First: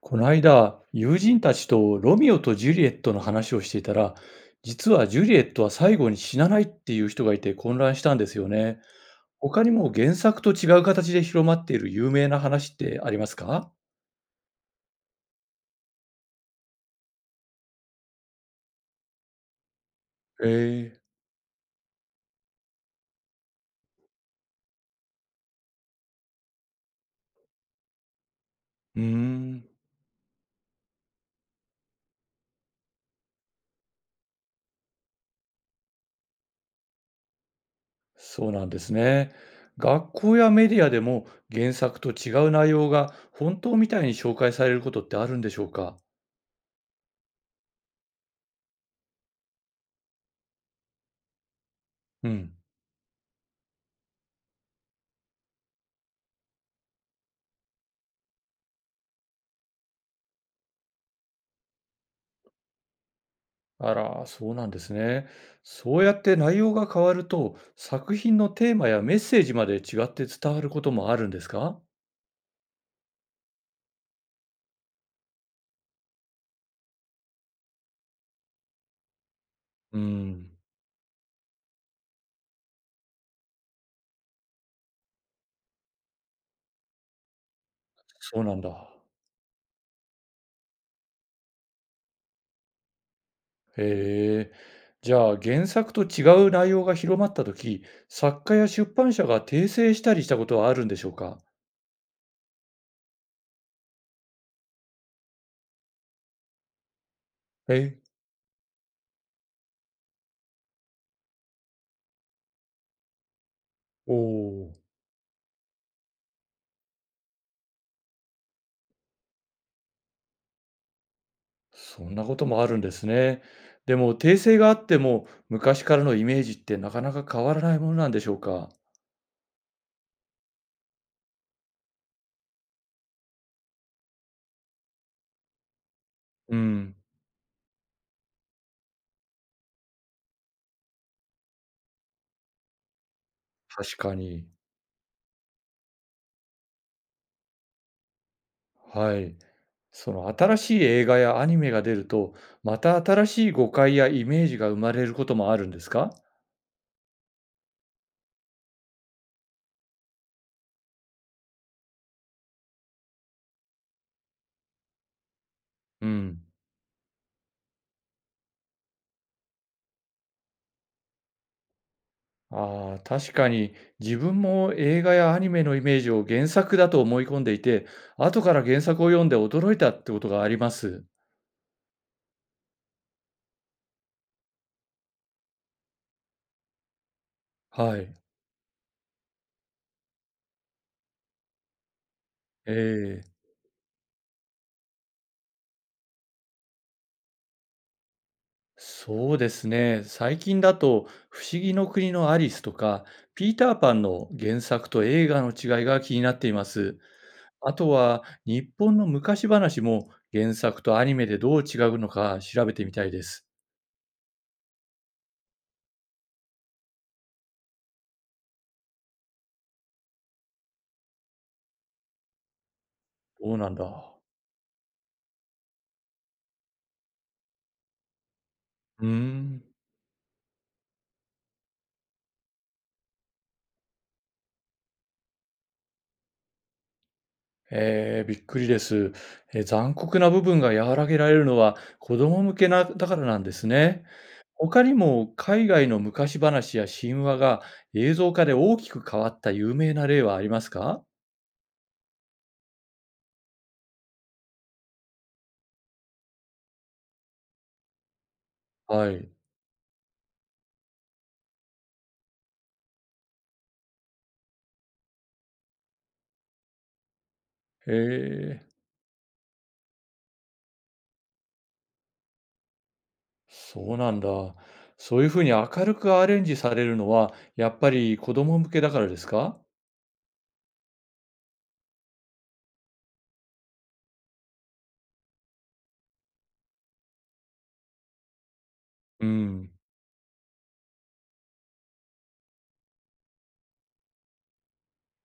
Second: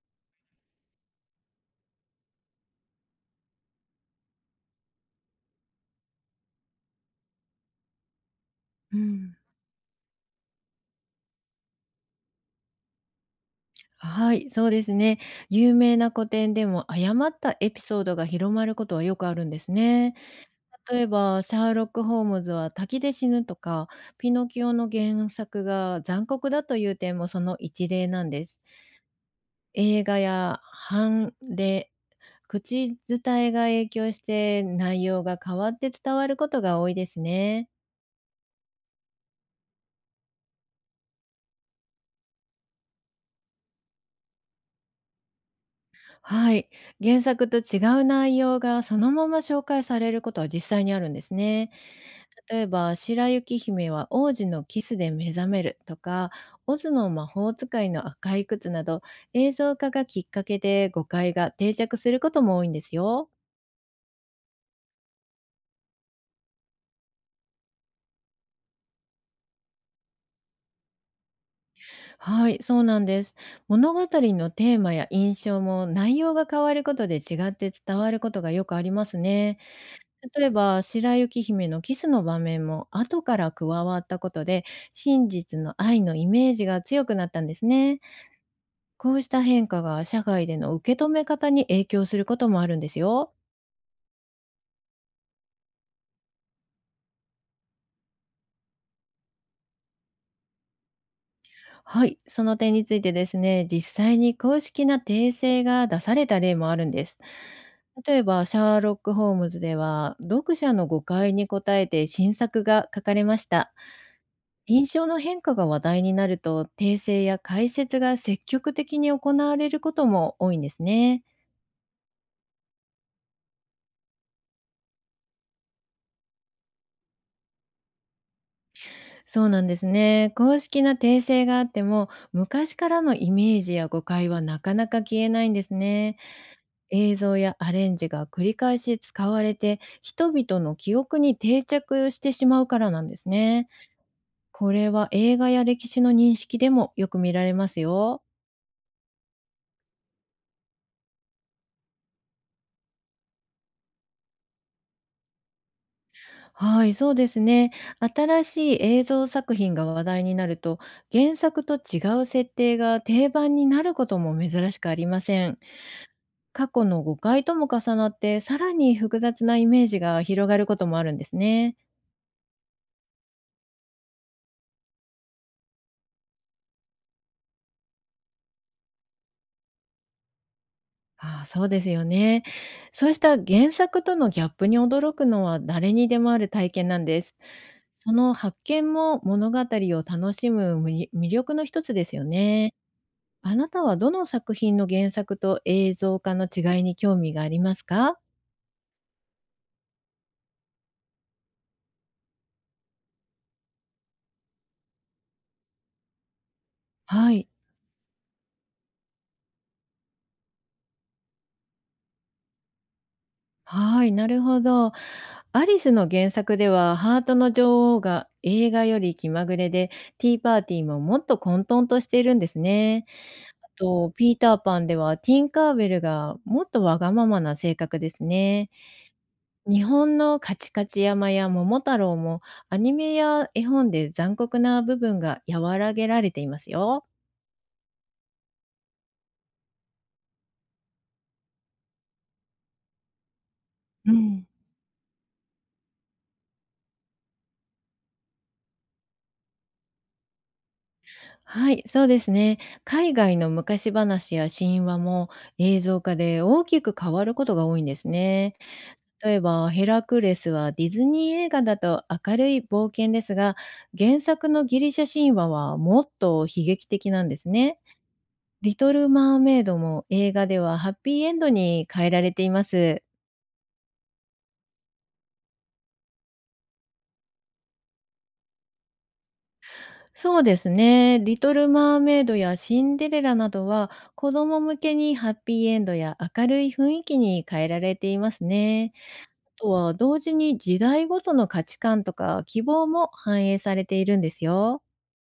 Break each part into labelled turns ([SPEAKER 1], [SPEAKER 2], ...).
[SPEAKER 1] この間、友人たちとロミオとジュリエットの話をしていたら、実はジュリエットは最後に死なないっていう人がいて混乱したんですよね。
[SPEAKER 2] うん、
[SPEAKER 1] 他にも原作と違う形で広まっている有名な話ってありますか？
[SPEAKER 2] はい、そうですね。有名な古典でも誤ったエピソードが広まることはよくあるんですね。
[SPEAKER 1] え
[SPEAKER 2] 例
[SPEAKER 1] え、
[SPEAKER 2] えば、シャーロック・ホームズは滝で死ぬとか、ピノキオの原作が残酷だという点もその一例なんです。
[SPEAKER 1] うーん、
[SPEAKER 2] 映画や判例、口伝えが影響して内容が変わって伝わることが多いですね。
[SPEAKER 1] そうなんですね。学校やメディアでも原作と違う内容が本当みたいに紹介されることってあるんでしょうか？
[SPEAKER 2] はい。原作と違う内容がそのまま紹介されることは実際にあるんですね。
[SPEAKER 1] うん。
[SPEAKER 2] 例えば、白雪姫は王子のキスで目覚めるとか、オズの魔法使いの赤い靴など、映像化がきっかけで誤解が定着することも多いんですよ。
[SPEAKER 1] あら、そうなんですね。そうやって内容が変わると、作品のテーマやメッセージまで違って伝わることもあるんですか？
[SPEAKER 2] はい、そうなんです。物語のテーマや印象も内容が変わることで違って伝わることがよくありますね。
[SPEAKER 1] うー
[SPEAKER 2] 例え
[SPEAKER 1] ん。
[SPEAKER 2] ば、白雪姫のキスの場面も後から加わったことで、真実の愛のイメージが強くなったんですね。
[SPEAKER 1] そうなんだ。
[SPEAKER 2] こうした変化が社会での受け止め方に影響することもあるんですよ。
[SPEAKER 1] へえ。じゃあ、原作と違う内容が広まったとき、作家や出版社が訂正したりしたことはあるんでしょうか？
[SPEAKER 2] はい、その点についてですね、実際に公式な訂正が出された例もあるんです。
[SPEAKER 1] え、
[SPEAKER 2] 例えば、シャーロック・ホームズでは、読者の誤解に応えて新作が書かれました。
[SPEAKER 1] お、お、
[SPEAKER 2] 印象の変化が話題になると訂正や解説が積極的に行われることも多いんですね。
[SPEAKER 1] そんなこともあるんですね。でも、訂正があっても、昔からのイメージってなかなか変わらないものなんでしょうか？
[SPEAKER 2] そうなんですね。公式な訂正があっても昔からのイメージや誤解はなかなか消えないんですね。
[SPEAKER 1] うん。
[SPEAKER 2] 映像やアレンジが繰り返し使われて人々の記憶に定着してしまうからなんですね。
[SPEAKER 1] 確かに。
[SPEAKER 2] これは映画や歴史の認識でもよく見られますよ。
[SPEAKER 1] はい。その新しい映画やアニメが出ると、また新しい誤解やイメージが生まれることもあるんですか？
[SPEAKER 2] はい、そうですね。新しい映像作品が話題になると、原作と違う設定が定番になることも珍しくありません。
[SPEAKER 1] うん。
[SPEAKER 2] 過去の誤解とも重なって、さらに複雑なイメージが広がることもあるんですね。
[SPEAKER 1] ああ、確かに、自分も映画やアニメのイメージを原作だと思い込んでいて、後から原作を読んで驚いたってことがあります。
[SPEAKER 2] ああ、そうですよね。そうした原作とのギャップに驚くのは誰にでもある体験なんです。
[SPEAKER 1] は
[SPEAKER 2] そ
[SPEAKER 1] い。
[SPEAKER 2] の発見も物語を楽しむ魅力の一つですよね。
[SPEAKER 1] ええ、
[SPEAKER 2] あなたはどの作品の原作と映像化の違いに興味がありますか？
[SPEAKER 1] そうですね。最近だと、不思議の国のアリスとか、ピーターパンの原作と映画の違いが気になっています。
[SPEAKER 2] はい。
[SPEAKER 1] あとは、日本の昔話も原作とアニメでどう違うのか調べてみたいです。
[SPEAKER 2] はい、なるほど。アリスの原作では、ハートの女王が映画より気まぐれで、ティーパーティーももっと混沌としているんですね。
[SPEAKER 1] そう
[SPEAKER 2] あ
[SPEAKER 1] なん
[SPEAKER 2] と、
[SPEAKER 1] だ。
[SPEAKER 2] ピーターパンでは、ティンカーベルがもっとわがままな性格ですね。
[SPEAKER 1] うーん。
[SPEAKER 2] 日本のカチカチ山や桃太郎も、アニメや絵本で残酷な部分が和らげられていますよ。
[SPEAKER 1] えー、びっくりです、残酷な部分が和らげられるのは子供向けなだからなんですね。
[SPEAKER 2] うん。
[SPEAKER 1] 他にも海外の昔話や神話が映像化で大きく変わった有名な例はありますか？
[SPEAKER 2] はい、そうですね。海外の昔話や神話も映像化で大きく変わることが多いんですね。
[SPEAKER 1] はい。
[SPEAKER 2] 例えば、ヘラクレスはディズニー映画だと明るい冒険ですが、原作のギリシャ神話はもっと悲劇的なんですね。
[SPEAKER 1] へえ、
[SPEAKER 2] リトル・マーメイドも映画ではハッピーエンドに変えられています。
[SPEAKER 1] そうなんだ。そういうふうに明るくアレンジされるのはやっぱり子供向けだからですか？
[SPEAKER 2] そうですね。リトル・マーメイドやシンデレラなどは子供向けにハッピーエンドや明るい雰囲気に変えられていますね。
[SPEAKER 1] う
[SPEAKER 2] と
[SPEAKER 1] ん、
[SPEAKER 2] は同時に時代ごとの価値観とか希望も反映されているんですよ。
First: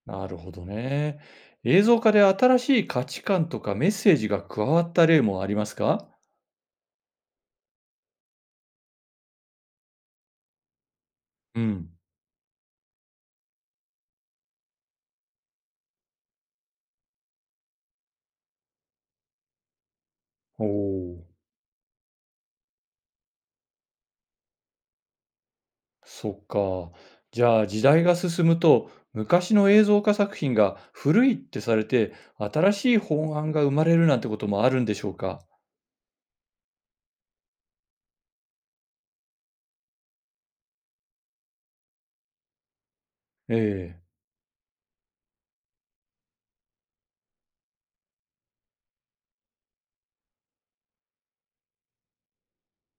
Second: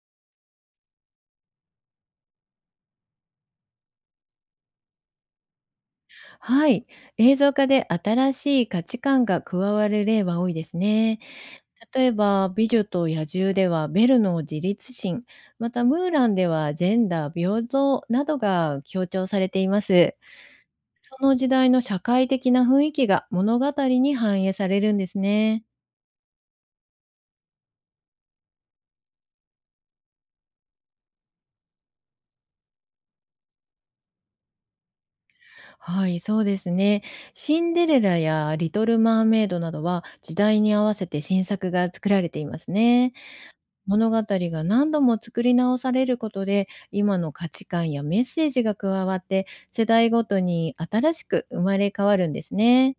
[SPEAKER 1] なるほどね。映像化で新しい価値観とかメッセージが加わった例もありますか？
[SPEAKER 2] はい。映像化で新しい価値観が加わる例は多いですね。
[SPEAKER 1] うん。
[SPEAKER 2] 例えば、美女と野獣ではベルの自立心、またムーランではジェンダー平等などが強調されています。
[SPEAKER 1] お
[SPEAKER 2] そ
[SPEAKER 1] お、
[SPEAKER 2] の時代の社会的な雰囲気が物語に反映されるんですね。
[SPEAKER 1] そっか。じゃあ時代が進むと昔の映像化作品が古いってされて新しい本案が生まれるなんてこともあるんでしょうか？
[SPEAKER 2] はい、そうですね。シンデレラやリトル・マーメイドなどは時代に合わせて新作が作られていますね。
[SPEAKER 1] ええ、
[SPEAKER 2] 物語が何度も作り直されることで今の価値観やメッセージが加わって世代ごとに新しく生まれ変わるんですね。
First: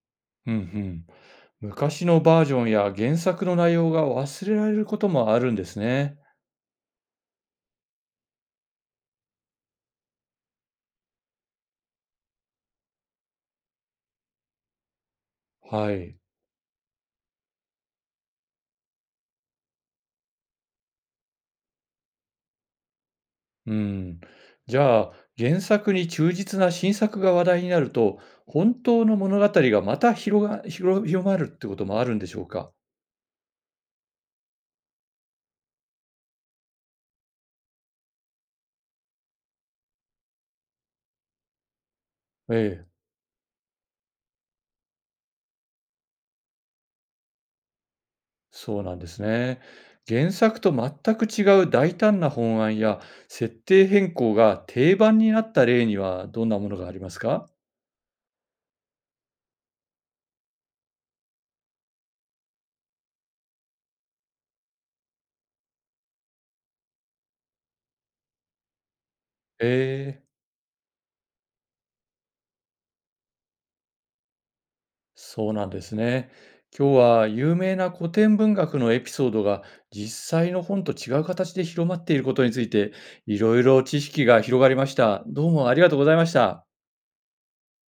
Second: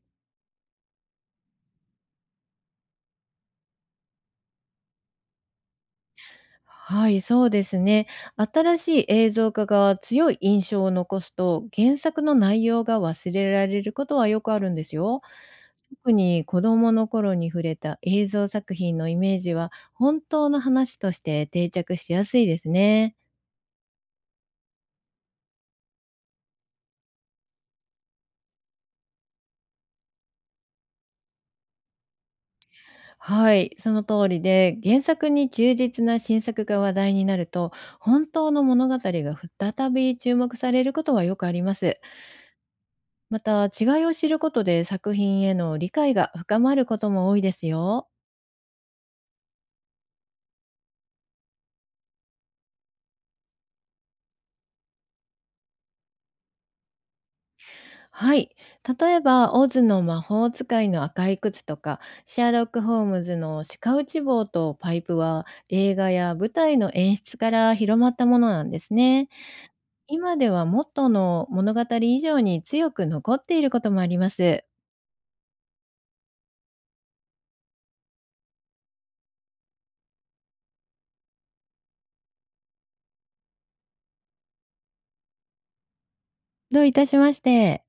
[SPEAKER 1] うんうん。昔のバージョンや原作の内容が忘れられることもあるんですね。
[SPEAKER 2] はい、そうですね。新しい映像化が強い印象を残すと、原作の内容が忘れられることはよくあるんですよ。
[SPEAKER 1] は
[SPEAKER 2] 特
[SPEAKER 1] い。
[SPEAKER 2] に子供の頃に触れた映像作品のイメージは、本当の話として定着しやすいですね。
[SPEAKER 1] うん。じゃあ、原作に忠実な新作が話題になると、本当の物語がまた広が広広まるってこともあるんでしょうか？
[SPEAKER 2] はい、その通りで、原作に忠実な新作が話題になると、本当の物語が再び注目されることはよくあります。
[SPEAKER 1] ええ、
[SPEAKER 2] また、違いを知ることで作品への理解が深まることも多いですよ。
[SPEAKER 1] そうなんですね。原作と全く違う大胆な本案や設定変更が定番になった例にはどんなものがありますか？
[SPEAKER 2] はい。例えば、オズの魔法使いの赤い靴とか、シャーロック・ホームズの鹿打ち棒とパイプは、映画や舞台の演出から広まったものなんですね。
[SPEAKER 1] ええ。
[SPEAKER 2] 今では、元の物語以上に強く残っていることもあります。
[SPEAKER 1] そうなんですね。今日は有名な古典文学のエピソードが実際の本と違う形で広まっていることについていろいろ知識が広がりました。どうもありがとうございました。
[SPEAKER 2] どういたしまして。